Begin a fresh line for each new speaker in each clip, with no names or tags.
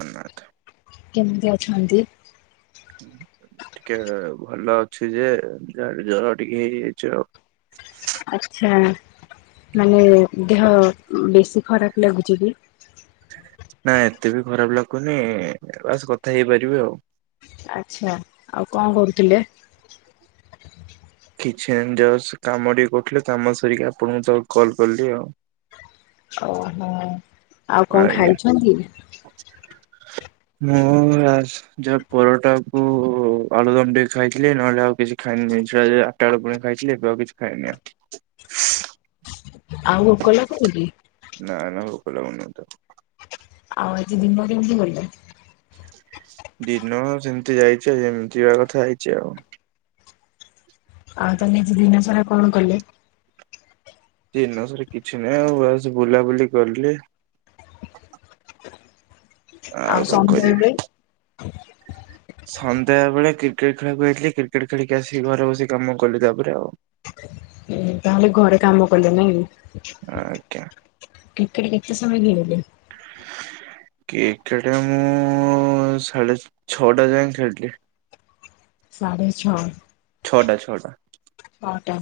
ଜଗନ୍ନାଥ
କେମିତି ଅଛନ୍ତି।
ଟିକେ ଭଲ ଅଛି ଯେ ଜର ଟିକେ ହେଇଯାଇଛି ଆଉ।
ଆଛା ମାନେ ଦେହ ବେଶୀ ଖରାପ ଲାଗୁଛି କି।
ନା ଏତେ ବି ଖରାପ ଲାଗୁନି ବାସ୍ କଥା ହେଇପାରିବି ଆଉ।
ଆଛା ଆଉ କଣ କରୁଥିଲେ।
କିଛି ଏମିତି ଯଷ୍ଟ୍ କାମ ଟିକେ କରୁଥିଲେ କାମ ସାରିକି ଆପଣଙ୍କୁ ତ କଲ୍ କଲି ଆଉ।
ଓହୋ ଆଉ କଣ
ଆଜ୍ଞା
ଖାଇଛନ୍ତି।
ମୁଁ ଆଯ। ଯାହା ପରଟାକୁ ଆଳୁଦମ୍ ଟିକେ ଖାଇଥିଲି ନହେଲେ ଆଉ କିଛି ଖାଇନି ଇଛା ହେଲା। ସକାଳୁ ପୁଣି ଖାଇଥିଲି ଏବେ ଆଉ କିଛି ଖାଇନି ଆଉ।
ଆଉ ଭୋକ ଲାଗୁନି କି।
ନା ନା ଭୋକ ଲାଗୁନି ମତେ।
ଆଉ ଆଜି ଦିନ କେମିତି ଗଲା।
ଦିନ ସେମିତି ଯାଇଛି ଯେମିତିି ଯିବା କଥା ଯାଇଛି ଆଉ।
ଆଉ ତମେ ଆଜି ଦିନ ସାରା କଣ କଲେ?
ଦିନ ସାରା କିଛି ନାହିଁ ଆଉ ବାସ ବୁଲାବୁଲି କଲି।
ଆଉ
କଣ
ସନ୍ଧ୍ୟା
କରିବି।
ବେଳେ।
ସନ୍ଧ୍ୟା ବେଳେ କ୍ରିକେଟ ଖେଳିବାକୁ ଯାଇଥିଲି କ୍ରିକେଟ ଖେଳିକି ଆସିକି ଘରେ ବସିି କାମ କଲି ତାପରେ ଆଉ।
ଉଁ ହୁଁ ତାହେଲେ ଘରେ କାମ କଲେ ନାଇଁ।
ଆଜ୍ଞା
କ୍ରିକେଟ କେତେ ସମୟ ଖେଳିଲେ?
କିକେଟେ ମୁଁ ସାଢେ ଛଅଟା ଯାଏଁ ଖେଳିଲି।
ସାଢ଼େ ଛଅ।
ଛଅଟା ଛଅଟା।
ଛଅଟା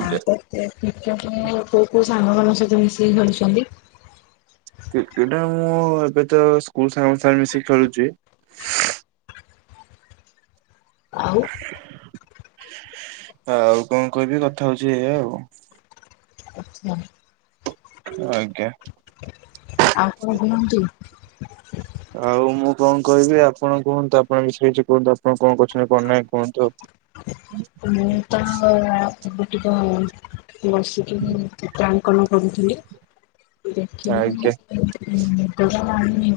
ଆଁ ତ। ସେ କ୍ରିକେଟେ କୋଉ କୋଉ ସାଙ୍ଗମାନଙ୍କ ସହିତ ମିଶିକି ଖେଳୁଛନ୍ତି?
କ୍ରିକେଟ ମୁଁ ଏବେ ତ ସ୍କୁଲ ସାଙ୍ଗ ସାଙ୍ଗେ ମିଶିକି ଖେଳୁଛି।
ଆଉ।
ଆଉ କଣ କହିବି? କଥା ହଉଛି ଏଇଆ ଆଉ।
ଆଚ୍ଛା।
ଆଜ୍ଞା।
ଆଉ କଣ କୁହନ୍ତୁ?
ଆଉ ମୁଁ କଣ କହିବି ଆପଣ କୁହନ୍ତୁ ଆପଣ ବିଷୟରେ କିଛି କୁହନ୍ତୁ ଆପଣ କଣ କରୁଛନ୍ତି କଣ ନାଇଁ କୁହନ୍ତୁ? ଉଁ।
ମୁଁ ତ ଏବେ ଟିକ। ବସିକି ଚିତ୍ରାଙ୍କନ କରୁଥିଲି। ଦେଖିନି
ଆଜ୍ଞା
ନିଦ ନି-ନିଦ ଟା ଲାଗୁନି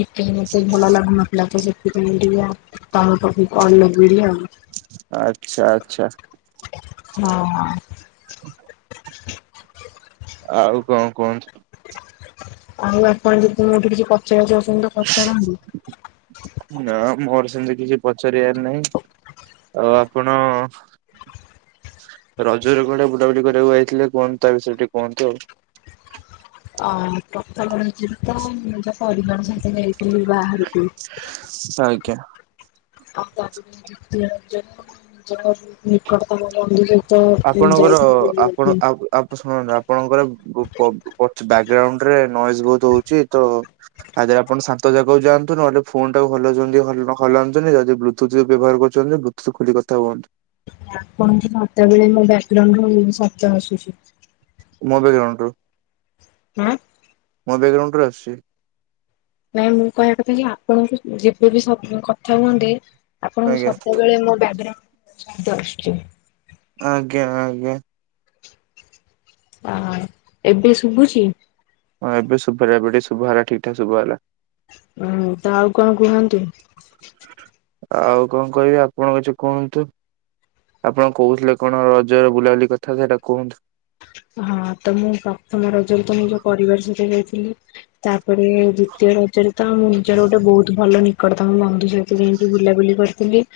ଟିକେ ମତେ ଭଲ ଲାଗୁ ନ ଲା ତ ସେଥିପାଇଁ ଟିକେ ଆ ତମ ପାଖକୁ କଲ ଲଗେଇଲି ଆଉ।
ଆଚ୍ଛା ଆଚ୍ଛା।
ହଁ।
ଆଉ କଣ କୁହନ୍ତୁ?
ଆଉ ଆପଣ ଯଦି ମୋ ଠୁ କିଛି ପଚାରିବାକୁ ଚାହୁଁଛନ୍ତି ତ ପଚାରନ୍ତୁ।
ନା ମୋର ସେମିତି କିଛି ପଚାରିବାର ନାହିଁ। ଆଉ ଆପଣ। ରଜରେ କୁଆଡେ ବୁଲାବୁଲି କରିବାକୁ ଯାଇଥିଲେ କୁହନ୍ତୁ ତା ବିଷୟରେ ଟିକେ କୁହନ୍ତୁ ଆଉ?
ଅ ପ୍ରଥମ ରଜ ରେ ତ ମୁଁ ଯା ପରିବାର ସହିତ ଯାଇଥିଲି ବାହାରୁକୁ।
ଆଜ୍ଞା।
ଆଉ ତା ଦିନେ ଦ୍ଵିତୀୟ ରଜରେ ନିଜର ନି-ନିକଟତମ ମନ୍ଦିର।
ଆପଣଙ୍କର ଆପଣ ଆଉ ଆ ଶୁଣନ୍ତୁ ଆପଣଙ୍କର ବ ପ-ପଛ ଵ୍ୟାଗ୍ରାଉଣ୍ଡରେ ନଏଜ ବହୁତ ହଉଛି ତ। ଆଗେ ଆପଣ ଶାନ୍ତ ଜାଗାକୁ ଯାଆନ୍ତୁ ନହଲେ ଫୋନଟାକୁ ହଲଉଛନ୍ତି ହଲୁନ ହଲାନ୍ତୁନି ଯଦି ବ୍ଲୁଟୁଥ ବ୍ୟବହାର କରୁଛନ୍ତି ବ୍ଲୁ ଖୋଲି କଥା ହୁଅନ୍ତୁ।
କଣ କି ମତେ ବି ମୋ ବ୍ୟାଗ୍ରାଉଣ୍ଡ ଶବ୍ଦ ଆସୁଛି।
ମୋ ଵ୍ୟାଗ୍ରାଉଣ୍ଡ ରୁ।
ଆଁ।
ମୋ ବ୍ୟାଗ୍ରାଉଣ୍ଡ ରୁ ଆସୁଛି।
ନାଇଁ ମୁଁ କହିବା କଥା ଯେ ଆପଣଙ୍କୁ ଯେବେ ବି ଶବ କଥା ହୁଅନ୍ତି। ଆପଣଙ୍କୁ
ଆଜ୍ଞା
ସବୁବେଳେ ମୋ ବ୍ୟାଗ୍ରାଉଣ୍ଡ ଶବ୍ଦ ଆସୁଛି।
ଆଜ୍ଞା ଆଜ୍ଞା।
ୱାଓ ଏବେ ଶୁଭୁଛି।
ହଁ ଏବେ ଶୁଭା [unintelligible] ଶୁଭା ହେଲା ଠିକ ଠାକ ଶୁଭା ହେଲା।
ହୁଁ ତ ଆଉ କଣ କୁହନ୍ତୁ?
ଆଉ କଣ କହିବି ଆପଣ କିଛି କୁହନ୍ତୁ? ଆପଣ କହୁଥିଲେ କଣ ରଜର ବୁଲାବୁଲି କଥା ସେଟା କୁହନ୍ତୁ।
ହଁ ତ ମୁଁ ପ୍ରଥମ ରଜରେ ତ ନିଜ ପରିବାର ସହିତ ଯାଇଥିଲି। ତାପରେ ଦ୍ଵିତୀୟ ରଜରେ ତ ଆମ ନିଜର ଗୋଟେ ବହୁତ ଭଲ ନି ନିକଟତମ ବନ୍ଧୁ ସହିତ ଯାଇକି ବୁଲାବୁଲି କରିଥିଲି।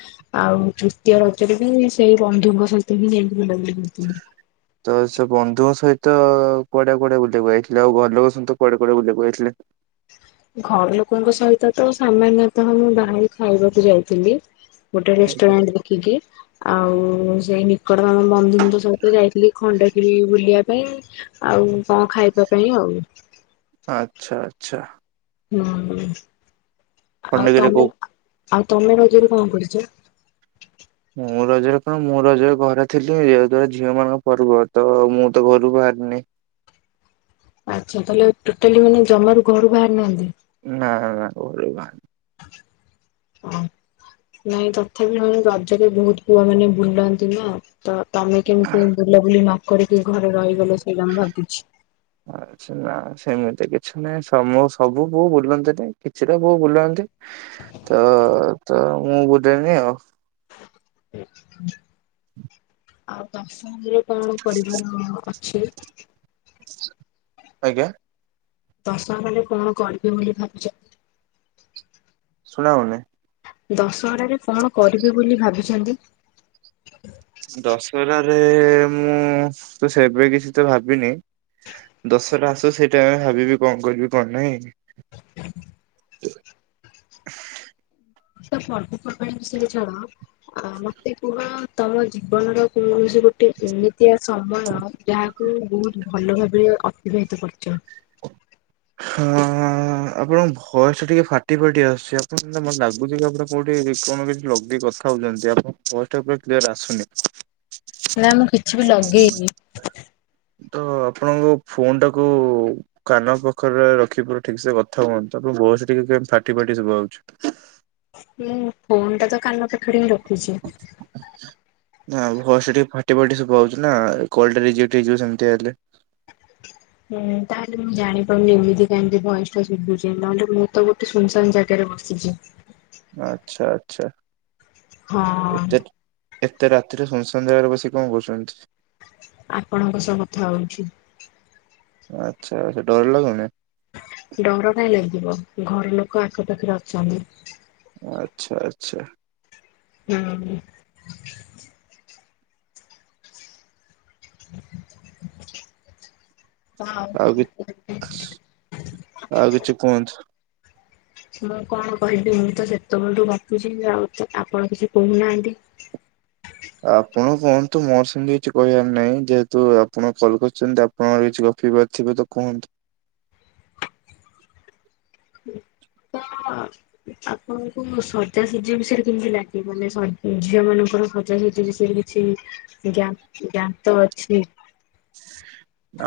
ଆଉ ତୃତୀୟ ରଜରେ ବି ସେଇ ବନ୍ଧୁଙ୍କ ସହିତ ହିଁ ଯାଇକି [unintelligible]
ତ ସେ ବନ୍ଧୁଙ୍କ ସହିତ କୁଆଡେ କୁଆଡ଼େ ବୁଲିବାକୁ ଯାଇଥିଲେ, ଆଉ ଘର ଲୋକ ସହିତ କୁଆଡେ କୁଆଡେ ବୁଲିବାକୁ ଯାଇଥିଲେ।
ଘର ଲୋକଙ୍କ ସହିତ ତ ସାମାନ୍ୟତଃ ମୁଁ ବାହାରେ ଖାଇବାକୁ ଯାଇଥିଲି। ଗୋଟେ ରେଷ୍ଟୁରାଣ୍ଟ ଦେଖିକି, ଆଉ ସେଇ ନିକଟତମ ବନ୍ଧୁଙ୍କ ସହିତ ଯାଇ ଖଣ୍ଡଗିରି ବୁଲିବା ପାଇଁ, ଆଉ କଣ ଖାଇବା ପାଇଁ ଆଉ।
ଆଛା ଆଚ୍ଛା।
ହୁଁ ଆଉ
ଖଣ୍ଡଗିରି କୋଉ
ତମେ ଆଉ ତମେ ରଜରେ କଣ କରୁଛ?
ମୁଁ ରଜରେ କଣ ମୁଁ ରଜରେ ଘରେ ଥିଲି ଯୋଉ ଦ୍ୱାରା ଝିଅ ମାନଙ୍କ ପର୍ବ ତ ମୁଁ ତ ଘରୁକୁ ବାହାରିନି।
ଆଚ୍ଛା ତାହେଲେ ଟୋଟାଲି ମାନେ ଜମାରୁ ଘରୁ ବାହାରି ନାହାନ୍ତି।
ନା ନା ଘରୁ ବାହାରିନି।
ହଁ। ନାଇଁ ତଥାପି ନ ରଜରେ ବହୁତ ପୁଅ ମାନେ ବୁଲନ୍ତି ନା। ତ ତମେ କେମିତି ବୁଲାବୁଲି ନ କରିକି ଘରେ ରହିଗଲେ ସେଇଟା ମୁ ଭାବୁଛି।
ହଁ। ନା ସେମିତି କିଛି ନାହିଁ, ମୋ ସବୁ ପୁଅ ବୁଲନ୍ତି ନାଇ କିଛିଟା ପୁଅ ବୁଲନ୍ତି। ତ ତ ମୁଁ ବୁଲେନି ଆଉ।
ଆଉ ଦଶମ ପରେ କଣ କରିବାର ଅଛି?
ଆଜ୍ଞା?
ଦଶମ ପରେ କଣ କରିବ ବୋଲି ଭାବୁଛ?
ଶୁଣାହଉନି।
ଦଶହରାରେ କଣ କରିବ ବୋଲି ଭାବିଛନ୍ତି?
ଦଶହରାରେ ମୁଁ ତ ସେବେ କିଛି ତ ଭାବିନି। ଦଶହରା ଆସୁ ସେଇ ଟାଇମ ରେ ଭାବିବି କଣ କରିବି କଣ ନାହିଁ।
ତମେ ପର୍ଵ ପର୍ବାଣୀ ବିଷୟ ରେ ଛାଡ। ଆ ମତେ କୁହ ତମ ଜୀବନର କୌଣସି ଗୋଟେ ଗୋଟେ ଏମିତିଆ ସମୟ ଯାହାକୁ ବହୁତ ଭଲ ଭାରେ ଅତିବାହିତ କରୁଛ।
ହଁ ହଁ ଆପଣଙ୍କ ଭୟସ ଟିକେ ଫାଟି ଫାଟି ଆସୁଛି, ଆପଣ ମତେ ଲାଗୁଛି କି ଆପଣ କୋଉଠି କଣ କିଛି ଲଗେଇ କଥା ହଉଛନ୍ତି, ଆପଣଙ୍କ ଭଏସ ଟା ପୁରା କ୍ଲିୟର ଆସୁନି।
ନା ମୁଁ କିଛି ବି
ହୁଁ [inaudible]
ଲଗେଇନି
ତ ଆପଣଙ୍କ ଫୋନ୍ ଟାକୁ କାନ ପ ପାଖରେ ରଖି ପୁରା ଠିକ ସେ କଥା ହୁଅନ୍ତୁ, ଆପଣଙ୍କ ଭଏସ ଟା ଟିକେ କେ ଫାଟି ଫାଟି ଶୁଭା ହଉଚି।
ହୁଁ ଫୋନ୍ ଟା ତ କାନ ପାଖରେ ହିଁ ରଖିଛି।
ନା ଭଏସ୍ ଟା ଟିକେ ଫାଟି ଫାଟି ସୁଭାଯାଉଛି ନା କଲ୍ଟା ରିଜେକ୍ଟ ହେଇଯିବ ସେମିତି ହେଲେ।
ହୁଁ ତାହେଲେ ମୁଁ ଜାଣିପାରୁନି ଏମିତି କାହିଁକି ଭଏସ୍ ଟା ଶୁଭୁଛି ନହେଲେ ମୁଁ ତ ଗୋଟେ ସୁନସାନ ଜାଗାରେ ବସିଛି। ସିଚି।
ଆଚ୍ଛା ଆଚ୍ଛା
ହଁ
ଏତେ ଏତେ ରାତିରେ ଶୁନଶାନ ଜାଗାରେ ବସିିକ କଣ କରୁଛନ୍ତି?
ଆପଣଙ୍କ ସହ କଥା ହଉଛି।
ଆଚ୍ଛା ଆଚ୍ଛା ଡରଲାଗୁନି?
ଡର କାଇଁ ଲାଗିବ, ଘର ଲୋକ ଆଖପାଖରେ ଅଛନ୍ତି।
ଆଚ୍ଛା ଆଚ୍ଛା।
ହୁଁ।
ଆଉ କିଛି
[unintelligible]
ଆଉ କିଛି କୁହନ୍ତୁ।
ମୁଁ କଣ କହିବି ମୁଁ ତ ସେତେବେଳଠୁ ଗପୁଛି ଆଉ ଆପଣ କିଛି କହୁନାହାନ୍ତି।
ଆପଣ କୁହନ୍ତୁ ମୋର ସେମିତି କିଛି କହିବାର ନାହିଁ ଯେହେତୁ ଆପଣ କଲ୍ କରିଛନ୍ତି। କଣ କିଛି ଗପିବାର ଥିବତ କୁହନ୍ତୁ?
[unintelligible] ଆପଣଙ୍କୁ ସଜାସଜି ବିଷୟରେ କେମିତି ଲାଗେ ମାନେ ସ ଝିଅ ମାନଙ୍କର ସଜାସଜି ବିଷୟରେ କିଛି ଜ୍ଞା ଜ୍ଞାତ ଅଛି?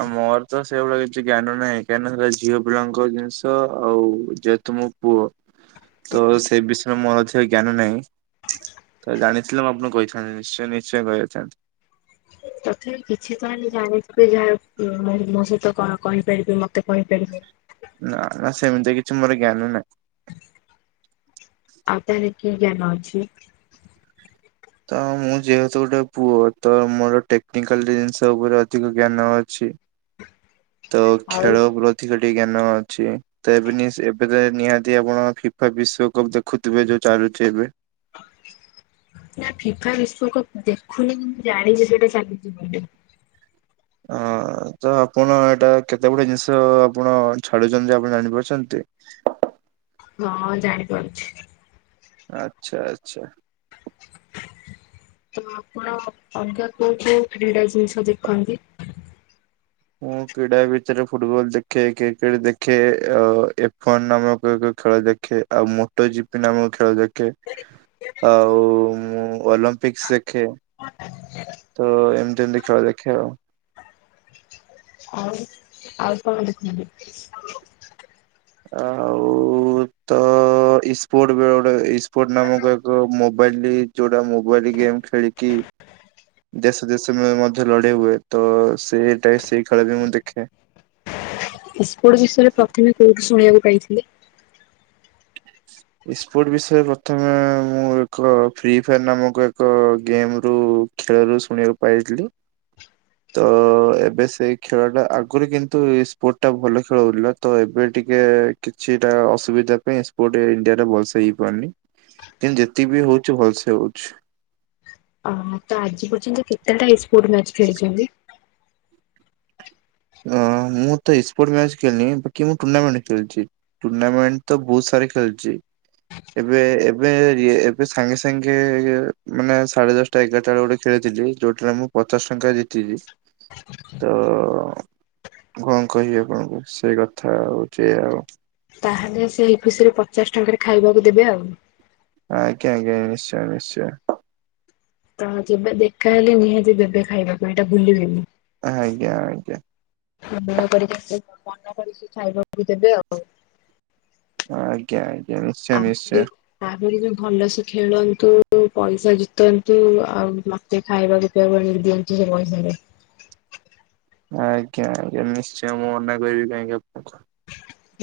ଆଁ ମୋରତ ସେଇଭଳିଆ କିଛି ଜ୍ଞାନ ନାହିଁ କାହିଁକି ନା ସେରା ଝିଅ ପିଲାଙ୍କ ଜିନିଷ ଆଉ ତ ମୁଁ ପୁଅ ତସେ ବିଷୟରେ ମୋର ଅଧିକ ଜ୍ଞାନ ନାହିଁ ତଜାଣି ଥିଲେ ଆପଣଙ୍କୁ କହିଥାନ୍ତି ନିଶ୍ଚୟ ନିଶ୍ଚୟ କହିଦେଇ ଥାନ୍ତି।
ତଥାପି କିଛିତ ହଲେ ଜାଣିଥିବେ ଯାହା ମ ମୋସହିତ କଣ କହିପାରିବି ମତେ କହିପାରିବେ?
ନା ନା ସେମିତି କିଛି ମୋର ଜ୍ଞାନ ନାହିଁ।
ଆଉ ତାହଲେ କିଜ୍ଞାନ ଅଛି?
ତ ମୁଁ ଯେହେତୁ ଗୋଟେ ପୁଅ ତ ମୋର ଟେକ୍ନିକାଲ୍ ଜିନିଷ ଉପରେ ଅଧିକ ଜ୍ଞାନ ଅଛି। ତ
ଆଉ
ଖେଳ ପ୍ରତି ଟିକେ ଜ୍ଞାନ ଅଛି ତଏବେ ନିଆସି ଏବେତ ନିହାତି ଆପଣ ଫିଫା ବିଶ୍ବକପ୍ ଦେଖିଥିବେ ଯୋଉ ଚାଲୁଚି ଏବେ?
ନା ଫିଫା ବିଶ୍ୱକପ୍ ଦେଖୁନି କିନ୍ତୁ ଜାଣିଚି ସେଇଟା ଚାଲିଚି ବୋଲି।
ହଁ। ତ ଆପଣ ଏଇଟା କେତେ ବଡ଼ ଜିନିଷ ଆପଣ ଛାଡ଼ୁଚନ୍ତି ଆପଣ ଜାଣିପାରୁଚନ୍ତି?
ହଁ ଜାଣିପାରୁଛି।
ଆଚ୍ଛା ଆଚ୍ଛା।
ତ ଆପଣ ଅଲଗା କୋଉ କୋଉ କ୍ରୀଡ଼ା ଜିନିଷ ଦେଖନ୍ତି?
ମୁଁ କ୍ରୀଡ଼ା ଭିତରେ ଫୁଟବଲ୍ ଦେଖେ କ୍ରିକେଟ୍ ଦେଖେ ଏଫନ୍ ନାମକ ଏକ ଖେଳ ଦେ ଖେ ଆଉ ମୋଟ ଜିପିିନାମ ଖେଳ ଦେଖେ। ଆଉ ମୁଁ ଅଲମ୍ପିକ୍ସ ଦେଖେ। ତ ଏମିତି ଏମିତି ଖେଳ ଦେଖେ ଆଉ।
ଆଉ? ଆଉ କଣ ଦେଖୁଚନ୍ତି?
ଆଉ ତ ଅଁ ଇସ୍ପୋର୍ଟବେ ଗୋଟେ ଇସ୍ପୋର୍ଟ ନାମକ ଏକ ମୋବାଇଲ୍ ଯୋଉଟା ମୋବାଇଲ୍ ଗେମ୍ ଖେଳି କି ଦେଶ ଦେଶ ମୟ ମଧ୍ୟ ଲଢେଇ ହୁଏ ତ ସେଇଟା ସେଇ ଖେଳବି ମୁଁ ଦେଖେ।
ଇସ୍ପୋର୍ଟ ବିଷୟରେ ପ୍ରଥମେ କୋଉଠୁ ଶୁଣିବାକୁ ପାଇଥିଲେ?
ଇସ୍ପୋର୍ଟ ବିଷୟରେ ପ୍ରଥମେ ମୁଁ ଏକ ଫ୍ରି ଫାୟାର୍ ନାମକ ଏକ ଗେମ୍ ରୁ ଖେଳରୁ ଶୁଣିବାକୁ ପାଇଥିଲି। ତଏବେ ସେଇ ଖେଳଟା ଆଗରୁ କିନ୍ତୁ ଇସ୍ପୋର୍ଟ ଭଲ ଖେଳ ହେଉଥିଲା ତଏବେ ଟିକେ କିଛିଟା ଅସୁବିଧା ପାଇଁ ଇ ସ୍ପୋର୍ଟ ଇଣ୍ଡିଆରେ ଭଲସେ ହେଇପାରୁନି କିନ୍ତୁ ଯେତିକିବି ହଉଚି ଭଲସେ ହଉଛି।
ତଆଜି ପର୍ଯ୍ୟନ୍ତ କେତେଟା ଏସ୍ପୋର୍ଟ ମ୍ୟାଚ୍ ଖେଳିଚନ୍ତି?
ଅଁ ମୁଁତ ଏସ୍ପୋର୍ଟ ମ୍ୟାଚ୍ ଖେଳିନି ବାକି ମୁଁ ଟୁର୍ଣ୍ଣାମେଣ୍ଟ ଖେଳିଚି। ଟୁର୍ଣ୍ଣାମେଣ୍ଟତ ବହୁତ୍ ସାରି ଖେଳିଚି। ଏବେ ଏବେ ଏବେ ସାଙ୍ଗେ ସାଙ୍ଗେ ମାନେ ସାଢେ ଦଶ ଟା ଏଗାରଟା ବେଳେ ଗୋଟେ ଖେଳ ଜିତିଲି ଯୋଉଟାରେ ମୁଁ ପଚାଶେ ଟଙ୍କା ଜିତିଚି ତ କଣ କହିବି ଆପଣଙ୍କୁ ସେଇ କଥା ହଉଚି ଏଆଉ।
ତାହେଲେ ସେଇ ଖୁସିରେ ପଚାଶେ ଟଙ୍କାରେ ଖାଇବାକୁ ଦେବେ ଆଉ।
ଆଜ୍ଞା ଆଜ୍ଞା ନିଶ୍ଚୟ ନିଶ୍ଚୟ।
ତ ଯେବେ ଦେଖାହଲେ ନିହାତି ଦେବେ ଖାଇବାପାଇଁ ଏଟା ଭୁଲିବେନି?
ଆଜ୍ଞା ଆଜ୍ଞା।
ମନେ କରିକି ମନେ କରିକି ଖାଇବାକୁ ଦେବେ ଆଉ।
ଆଜ୍ଞା ଆଜ୍ଞା ନିଶ୍ଚୟ ନିଶ୍ଚୟ।
ଆହୁରିବି ଭଲସେ ଖେଳନ୍ତୁ ପଇସା ଜିତନ୍ତୁ ଆଉ ମ ତେ ଖାଇବାକୁ ପିଇବାକୁ ଆଣିକି ଦିଅନ୍ତୁ ସେପଇସାରେ।
ଆଜ୍ଞା ଆଜ୍ଞା ନିଶ୍ଚୟ ମୁଁ ମନା କରିବି କାହିଁକି ଆପଣଙ୍କୁ।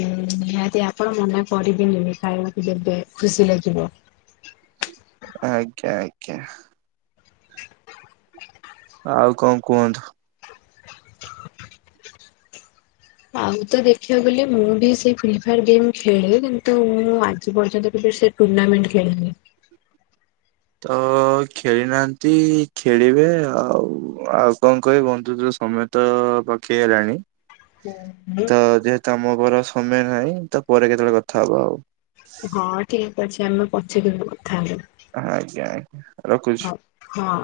ହୁଁ ନିହାତି ଆପଣ ମନାକରିବେନି ଖାଇବାକୁ ଦେବେ ଖୁସି ଲାଗିବ।
ଆଜ୍ଞା ଆଜ୍ଞା ଆଉ କଣ କୁହନ୍ତୁ?
ଆଉ ତ ଦେଖିବାକୁ ଗଲେ ମୁଁ ବି ସେଇ ଫ୍ରି ଫାୟାର ଗେମ୍ ଖେଳେ କିନ୍ତୁ ମୁଁ ଆଜି ପର୍ଯ୍ୟନ୍ତ କେବେ ସେ। ଟୁର୍ଣ୍ନାମେଣ୍ଟ ଖେଳିନି।
ତ ଖେଳି ନାହାନ୍ତି ଖେଳିବେ ଆଉ ଆଉ କଣ କହି ବନ୍ଧୁତ ସମ। ତ ପାଖେଇ ଆଇଲାଣି।
ମୁଁ
ତ ଯେହେତୁ ଆମଘର ସମୟ ନାହିଁ। ତ ପରେ କେତେବେଳେ କଥା ହବା ଆଉ।
ହଁ ଠିକ ଅଛି। ଆମେ ପଛେ କେବେ କଥା ହେବା।
ହଁ ଆଜ୍ଞା ଆଜ୍ଞା ରଖୁଛି।
ହଉ ହଁ।